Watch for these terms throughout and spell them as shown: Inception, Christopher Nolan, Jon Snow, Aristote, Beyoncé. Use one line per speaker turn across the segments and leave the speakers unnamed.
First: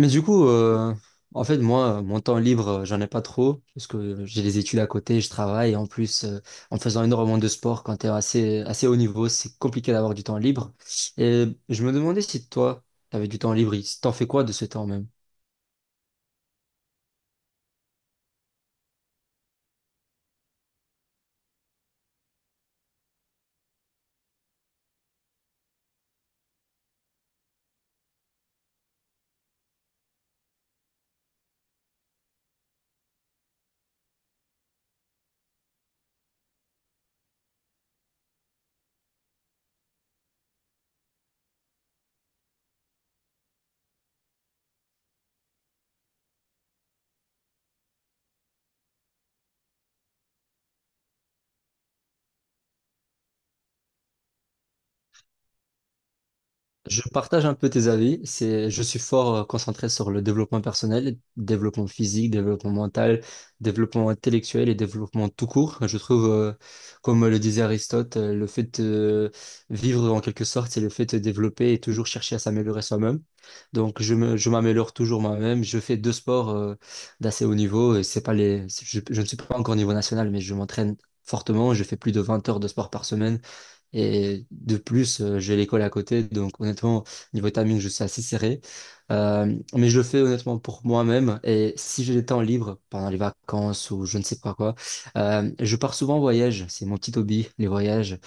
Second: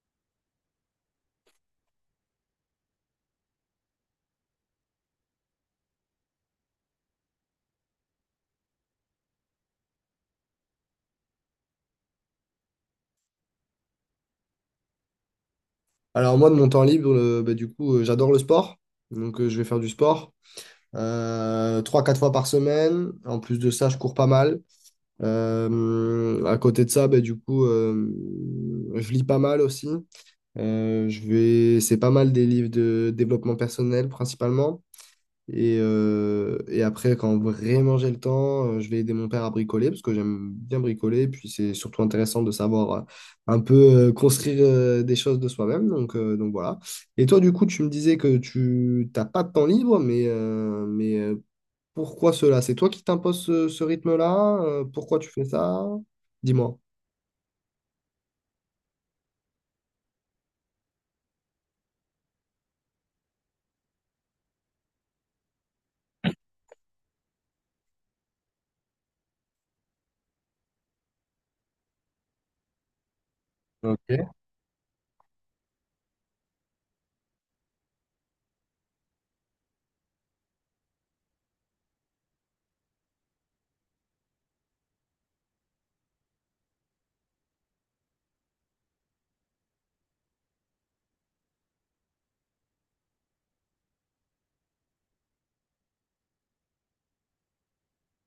Mais du coup, euh, Moi, mon temps libre, j'en ai pas trop, parce que j'ai des études à côté, je travaille, et en plus, en faisant énormément de sport, quand t'es assez haut niveau, c'est compliqué d'avoir du temps libre. Et je me demandais si toi, t'avais du temps libre, t'en fais quoi de ce temps même?
Alors moi, de mon temps libre, bah, du coup, j'adore le sport. Donc je vais faire du sport 3-4 fois par semaine. En plus de ça, je cours pas mal. À côté de ça, bah, du coup, je lis pas mal aussi. C'est pas mal des livres de développement personnel principalement. Et après, quand vraiment j'ai le temps, je vais aider mon père à bricoler parce que j'aime bien bricoler. Et puis c'est surtout intéressant de savoir un peu construire des choses de soi-même. Donc voilà. Et toi, du coup, tu me disais que tu t'as pas de temps libre, mais pourquoi cela? C'est toi qui t'imposes ce rythme-là? Pourquoi tu fais ça? Dis-moi.
Je partage un peu tes avis. C'est, je suis fort concentré sur le développement personnel, développement physique, développement mental, développement intellectuel et développement tout court. Je trouve, comme le disait Aristote, le fait de vivre en quelque sorte, c'est le fait de développer et toujours chercher à s'améliorer soi-même. Donc,
Ok.
je m'améliore toujours moi-même. Je fais deux sports, d'assez haut niveau. Et c'est pas les, je ne suis pas encore au niveau national, mais je m'entraîne fortement. Je fais plus de 20 heures de sport par semaine. Et de plus, j'ai l'école à côté, donc honnêtement, niveau timing, je suis assez serré. Mais je le fais honnêtement pour moi-même. Et si j'ai des temps libres pendant les vacances ou je ne sais pas quoi, je pars souvent en voyage. C'est mon petit hobby, les voyages.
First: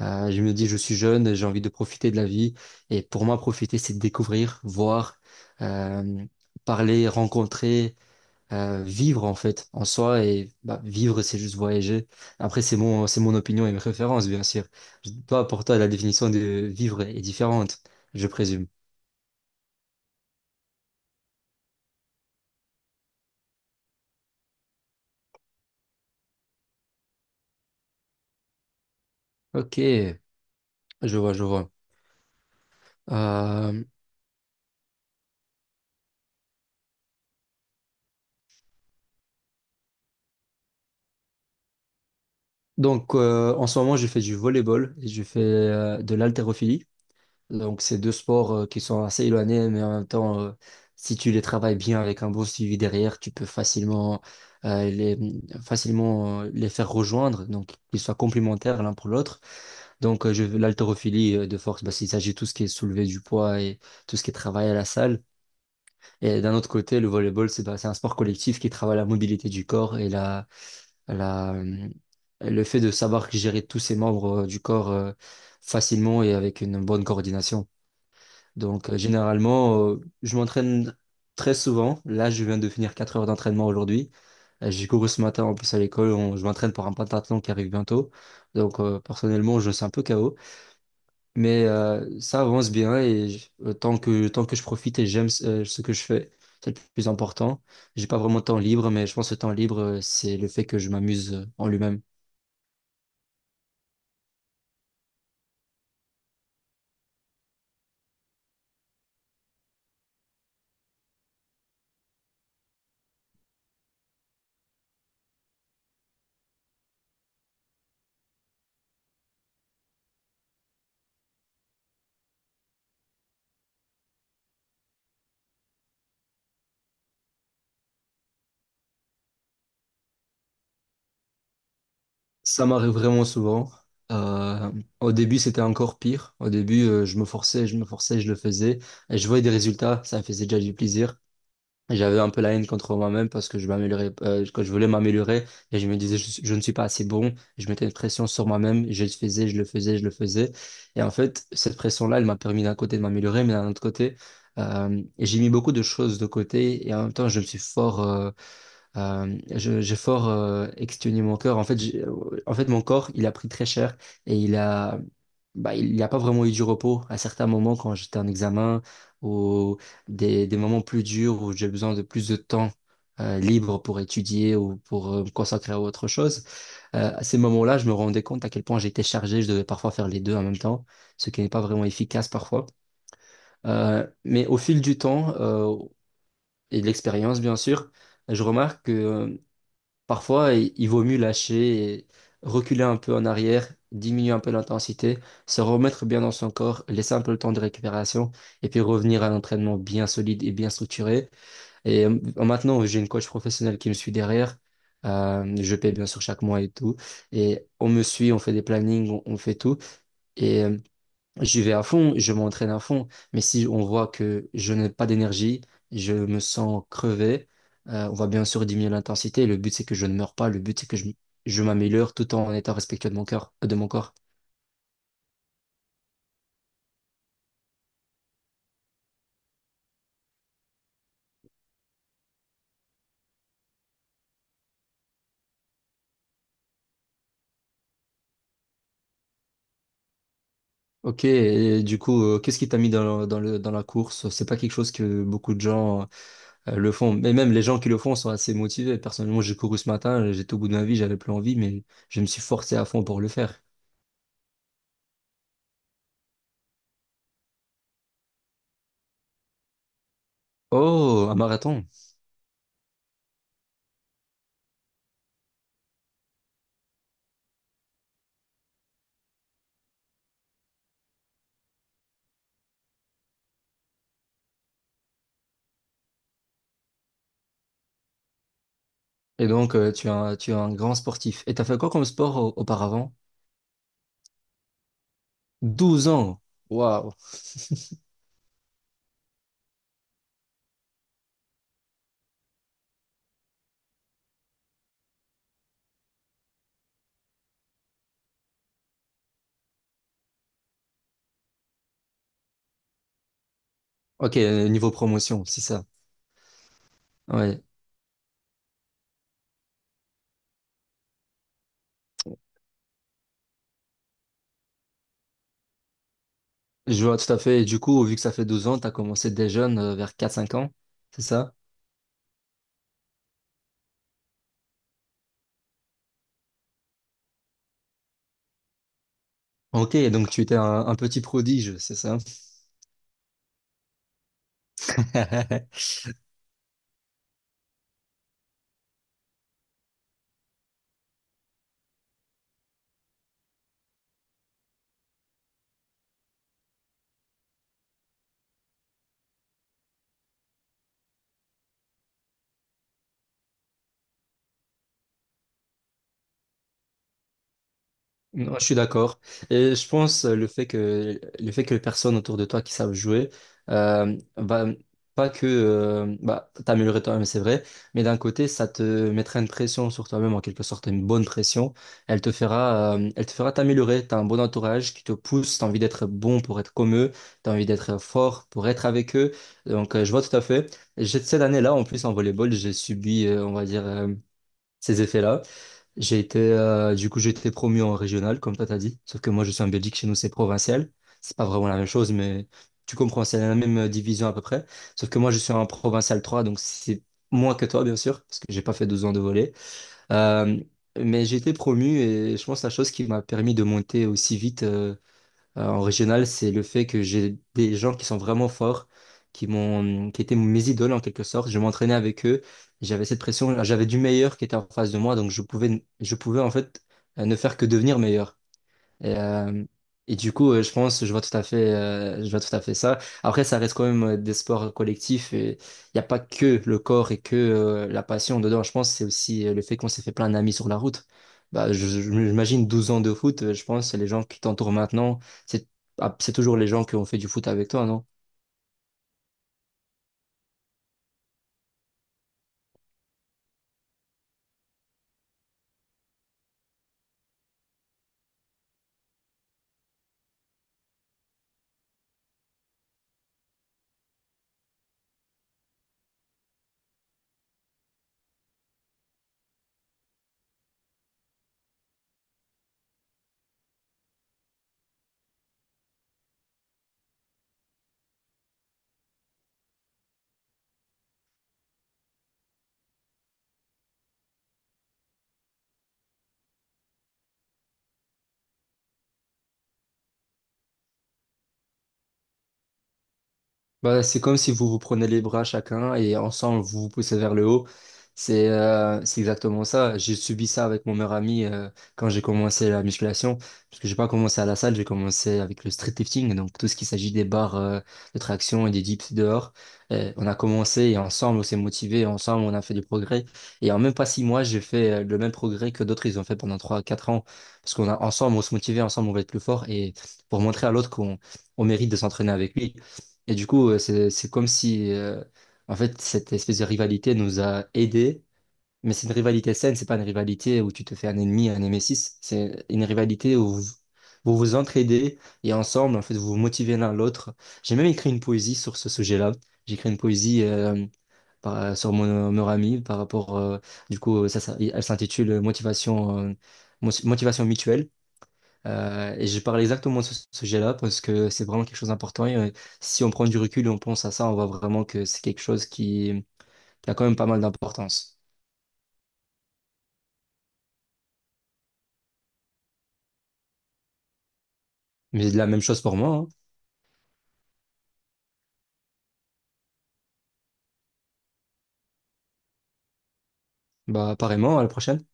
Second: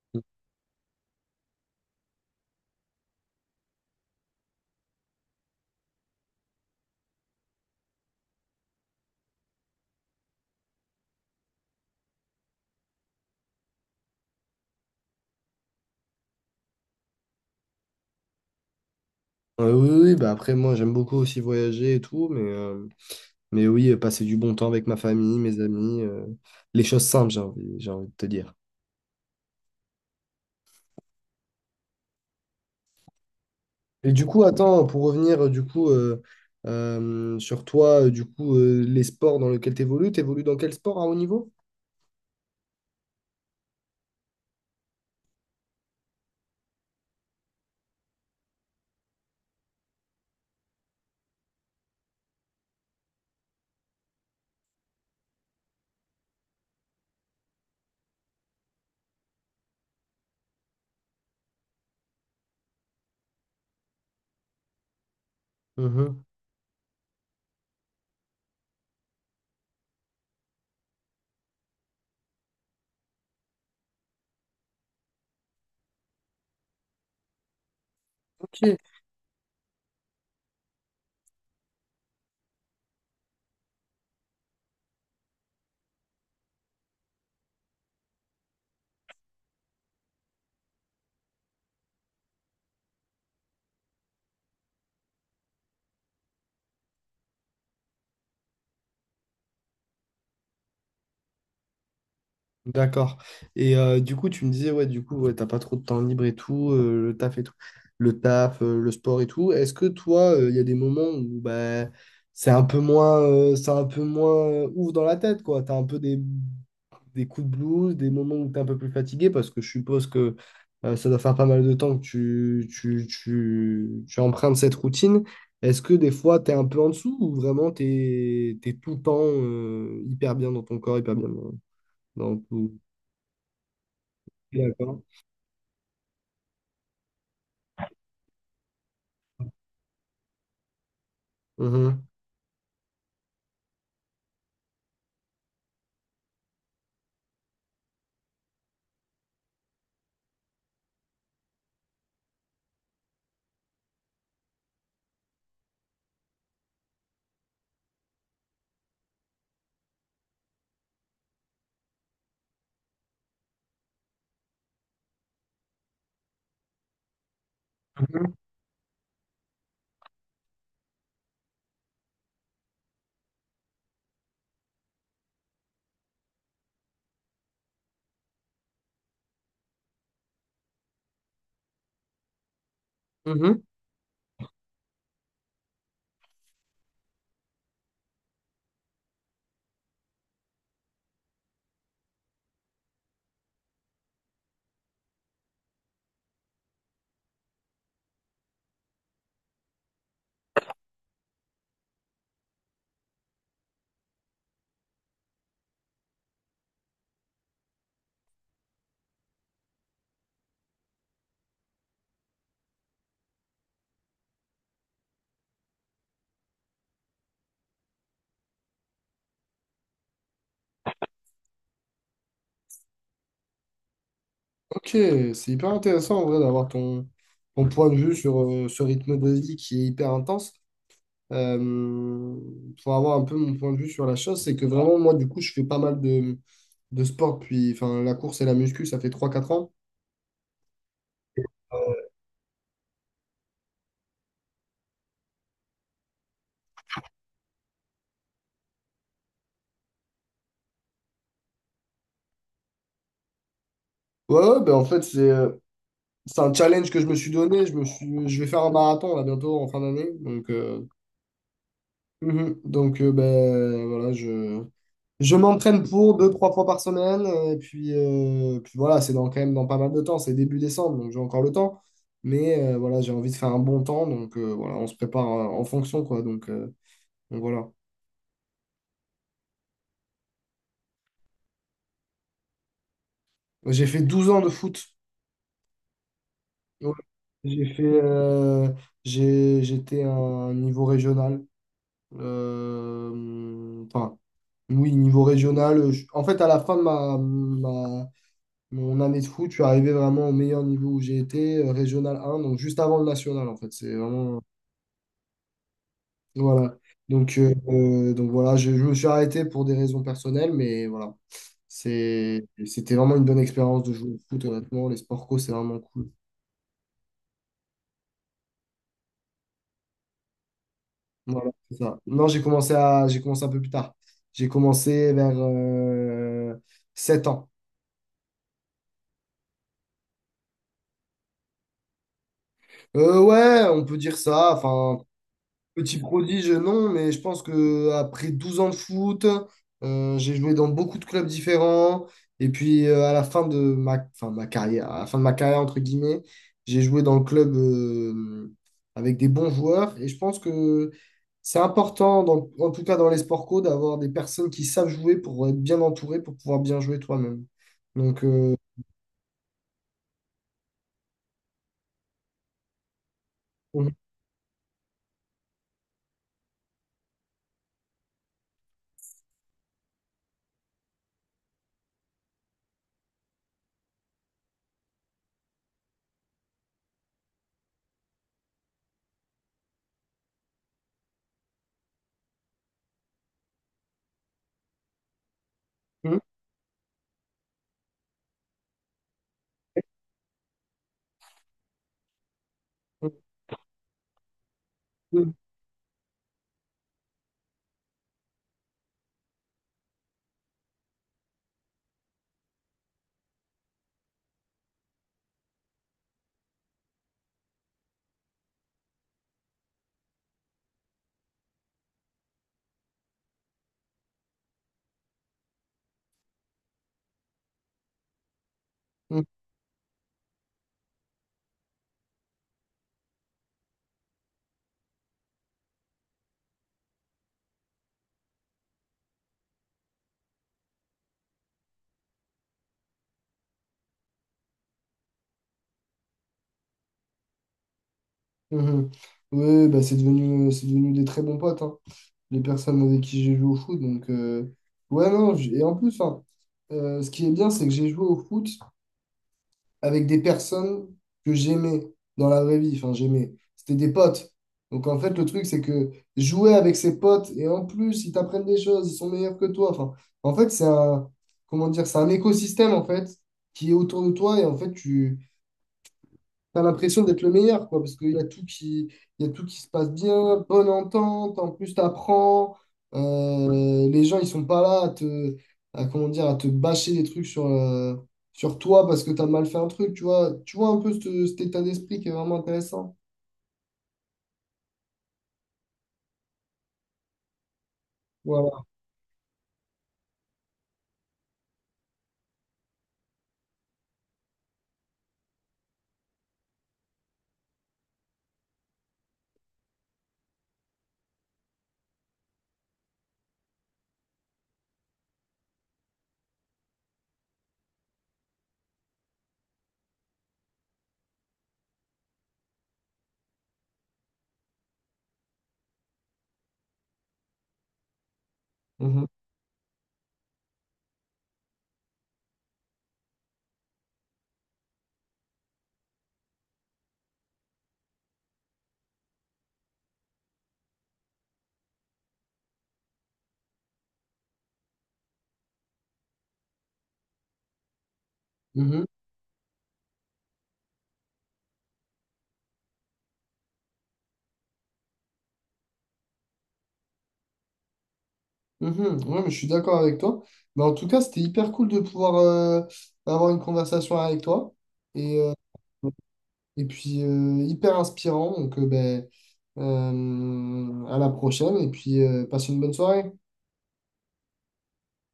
Je me dis, je suis jeune, j'ai envie de profiter de la vie. Et pour moi, profiter, c'est découvrir, voir, euh, parler, rencontrer, vivre en fait en soi et bah, vivre c'est juste voyager. Après c'est mon opinion et mes références bien sûr. Toi, pour toi la définition de vivre est différente, je présume.
Oui, oui, bah après, moi, j'aime beaucoup aussi voyager et tout. Mais oui, passer du bon temps avec ma famille, mes amis, les choses simples, j'ai envie de te dire.
Ok, je vois, je vois. Euh,
Et du coup, attends, pour revenir du coup sur toi, du coup, les sports dans lesquels tu évolues, tu dans quel sport à haut niveau?
En ce moment je fais du volleyball et je fais de l'haltérophilie. Donc c'est deux sports qui sont assez éloignés mais en même temps si tu les travailles bien avec un bon suivi derrière tu peux euh, les facilement les faire rejoindre donc qu'ils soient complémentaires l'un pour l'autre. Donc, l'haltérophilie de force, bah, il s'agit de tout ce qui est soulevé du poids et tout ce qui est travail à la salle.
Mhm.
Et d'un autre côté, le volleyball, c'est un sport collectif qui travaille la mobilité du corps et la, euh, le fait de savoir gérer tous ses membres du corps facilement et avec une bonne coordination.
Je-
Donc, généralement, je m'entraîne très souvent. Là, je viens de finir 4 heures d'entraînement aujourd'hui. J'ai couru ce matin en plus à l'école. Je m'entraîne pour un pentathlon qui arrive bientôt. Donc, personnellement, je suis un peu KO. Mais ça avance bien et tant tant que je profite et j'aime ce que je fais, c'est le plus important. J'ai pas vraiment de temps libre, mais je pense que le temps libre, c'est le fait que je m'amuse en lui-même.
D'accord. Et du coup, tu me disais, ouais, du coup, ouais, t'as pas trop de temps libre et tout, le taf, le sport et tout. Est-ce que toi, il y a des moments où bah, c'est un peu moins, c'est un peu moins ouf dans la tête, quoi. T'as un peu des coups de blues, des moments où tu es un peu plus fatigué, parce que je suppose que ça doit faire pas mal de temps que tu empruntes cette routine. Est-ce que des fois, tu es un peu en dessous ou vraiment tu es, tout le temps hyper bien dans ton corps, hyper bien dans
Ça
tout?
m'arrive vraiment souvent. Euh,
D'accord.
Au début, c'était encore pire. Au début, je me forçais, je le faisais. Et je voyais des résultats, ça me faisait déjà du plaisir.
Mhm.
J'avais un peu la haine contre moi-même parce que je m'améliorais, que je voulais m'améliorer et je me disais je ne suis pas assez bon. Je mettais une pression sur moi-même, je le faisais. Et en fait, cette pression-là, elle m'a permis d'un côté de m'améliorer, mais d'un autre côté, j'ai mis beaucoup de choses de côté et en même temps, je me suis fort, je- j'ai fort exténué mon corps. En fait, mon corps, il a pris très cher et bah, il n'y a pas vraiment eu du repos à certains moments quand j'étais en
Mhm.
examen ou des moments plus durs où j'ai besoin de plus de temps libre pour étudier ou pour me consacrer à autre chose. À ces moments-là, je me rendais compte à quel point j'étais chargé. Je devais parfois faire les deux en même temps, ce qui n'est pas vraiment efficace parfois.
Mhm.
Mais au fil du temps et de l'expérience, bien sûr, je remarque que parfois, il vaut mieux lâcher et reculer un peu en arrière, diminuer un peu l'intensité, se remettre bien dans son corps, laisser un peu le temps de récupération et puis revenir à l'entraînement bien solide et bien structuré. Maintenant, j'ai une coach professionnelle qui me suit derrière. Je paie bien sûr chaque mois et tout. Et on me suit, on fait des plannings, on fait tout. Et euh, J'y vais à fond, je m'entraîne à fond, mais si on voit que je n'ai pas d'énergie, je me sens crevé, on va bien sûr diminuer l'intensité. Le but, c'est que je ne meure pas, le but, je m'améliore tout en étant respectueux de mon cœur, de mon corps.
Ok, c'est hyper intéressant en vrai d'avoir ton point de vue sur ce rythme de vie qui est hyper intense. Euh, pour avoir un peu mon point de vue sur la chose, c'est que vraiment, moi, du coup, je fais pas mal de sport. Puis, enfin, la course et la muscu, ça fait 3-4 ans.
Ok, et du coup, qu'est-ce qui t'a mis dans la course? C'est pas quelque chose que beaucoup de gens le font, mais même les gens qui le font sont assez motivés. Personnellement, j'ai couru ce matin, j'étais au bout de ma vie, j'avais plus envie, mais je me suis forcé à fond pour le faire.
Ouais, ouais, ben en fait, c'est un challenge que je me suis donné. Je vais faire un marathon là bientôt en fin d'année. Donc,
Oh, un marathon!
mhm. Donc ben, voilà, je m'entraîne pour deux, trois fois par semaine. Et puis voilà, c'est dans, quand même dans pas mal de temps. C'est début décembre, donc j'ai encore le temps. Mais voilà, j'ai envie de faire un bon temps. Donc voilà, on se prépare en fonction, quoi. Donc voilà.
Et donc, tu es un grand sportif. Et t'as fait quoi comme sport auparavant?
J'ai fait 12 ans de foot.
12 ans.
Ouais.
Waouh.
J'ai fait, euh, J'étais à un niveau régional. Enfin, oui, niveau régional. En fait, à la fin de mon année de foot, je suis arrivé vraiment au meilleur niveau où j'ai été, régional un donc juste avant le national, en fait. C'est
Ok,
vraiment.
niveau promotion, c'est ça.
Voilà. Donc, euh,
Ouais.
euh, donc voilà, je me suis arrêté pour des raisons personnelles, mais voilà. C'était vraiment une bonne expérience de jouer au foot, honnêtement. Les sports co, c'est vraiment cool.
Je vois tout à fait. Et du coup, vu que ça fait 12 ans, t'as commencé dès jeune, vers quatre cinq ans. C'est
Voilà,
ça?
c'est ça. Non, j'ai commencé un peu plus tard. J'ai commencé vers 7 ans.
Ok, donc tu étais un petit prodige, c'est ça?
Ouais, on peut dire ça. Enfin, petit prodige, non, mais je pense que après 12 ans de foot, j'ai joué dans beaucoup de clubs différents. Et puis à la fin de ma, enfin, ma carrière, à la fin de ma carrière, entre guillemets, j'ai joué dans le club avec des bons joueurs. Et je pense que c'est important, en tout cas dans les sports co, d'avoir des personnes qui savent jouer pour être bien entouré, pour pouvoir bien jouer toi-même. Donc,
Non, je suis d'accord. Et je pense le fait que les personnes autour de toi qui savent jouer,
mhm,
bah, pas que bah, t'améliorer toi-même, c'est vrai, mais d'un côté, ça te mettra une pression sur toi-même, en quelque sorte, une bonne pression. Elle te fera t'améliorer. T'as un bon entourage qui te pousse, t'as envie d'être bon pour être comme eux, t'as envie d'être fort pour être avec eux. Donc, je vois tout à fait. Cette année-là, en plus, en volleyball, j'ai subi, on va dire, ces effets-là.
mhm,
J'ai été, j'ai été promu en régional, comme toi t'as dit. Sauf que moi, je suis en Belgique, chez nous, c'est provincial. C'est pas vraiment la même chose, mais tu comprends, c'est la même division à peu près. Sauf que moi,
mhm,
je suis en provincial 3 donc c'est moins que toi, bien sûr, parce que j'ai pas fait 12 ans de volley. Euh, mais j'ai été promu et je pense que la chose qui m'a permis de monter aussi vite en régional, c'est le fait que j'ai des gens qui sont vraiment forts, qui étaient mes idoles en quelque sorte. Je m'entraînais avec eux, j'avais cette pression, j'avais du meilleur qui était en face de moi, donc je pouvais en fait ne faire que devenir meilleur. Et,
mhm.
euh, je vois tout à fait, je vois tout à fait ça. Après, ça reste quand même des sports collectifs et il n'y a pas que le corps et que la passion dedans. Je pense que c'est aussi le fait qu'on s'est fait plein d'amis sur la route. Bah, j'imagine 12 ans de foot, je pense, les gens qui t'entourent maintenant, c'est c'est toujours les gens qui ont fait du foot avec toi, non?
Mhm. Ouais, bah, c'est devenu des très bons potes, hein. Les personnes avec qui j'ai joué au foot. Donc, ouais, non, et en plus, hein, ce qui est bien, c'est que j'ai joué au foot avec des personnes que j'aimais dans la vraie vie. Enfin, j'aimais. C'était des potes. Donc, en fait, le truc, c'est que jouer avec ses potes, et en plus, ils t'apprennent des choses, ils sont meilleurs que toi. Enfin, en fait, c'est un, comment dire, c'est un écosystème, en fait, qui est autour de toi. Et en fait, t'as l'impression d'être le meilleur, quoi, parce qu'il y a tout qui, il y a tout qui se passe bien, bonne entente, en plus t'apprends, les gens ils sont pas là à te, à, comment dire, à te bâcher des trucs sur toi parce que t'as mal fait un truc, tu vois un peu cet état d'esprit qui est vraiment intéressant.
Bah, c'est comme si vous vous prenez les bras chacun et ensemble vous vous poussez vers le haut.
Voilà.
C'est exactement ça. J'ai subi ça avec mon meilleur ami quand j'ai commencé la musculation. Parce que j'ai pas commencé à la salle, j'ai commencé avec le street lifting. Donc tout ce qui s'agit des barres de traction et des dips dehors. On a commencé et ensemble on s'est motivé, ensemble on a fait du progrès. Et en même pas 6 mois, j'ai fait le même progrès que d'autres ils ont fait pendant trois quatre ans. Parce qu'on a ensemble on se motivait, ensemble on va être plus fort et pour montrer à l'autre qu'on on mérite de s'entraîner avec lui. Et du coup, c'est comme si, en fait, cette espèce de rivalité nous a aidés. Mais
Mhm.
c'est une rivalité saine, c'est pas une rivalité où tu te fais un ennemi, un némésis. C'est une rivalité où vous entraidez et ensemble, en fait, vous vous motivez l'un l'autre. J'ai même écrit une poésie sur ce sujet-là. J'ai écrit une poésie sur mon meilleur ami par rapport, elle s'intitule Motivation, Motivation mutuelle.
Mhm.
Et je parle exactement de ce sujet-là parce que c'est vraiment quelque chose d'important. Et, si on prend du recul et on pense à ça, on voit vraiment que c'est quelque chose qui a quand même pas mal d'importance.
Mhm. Ouais, mais je suis d'accord avec toi. Mais en tout cas, c'était hyper cool de pouvoir avoir une conversation avec toi. Et,
Mais
euh,
de la même chose pour moi, hein.
Et puis, hyper inspirant. Donc, ben, à la prochaine. Et puis, passe une bonne soirée.
Bah, apparemment, à la prochaine.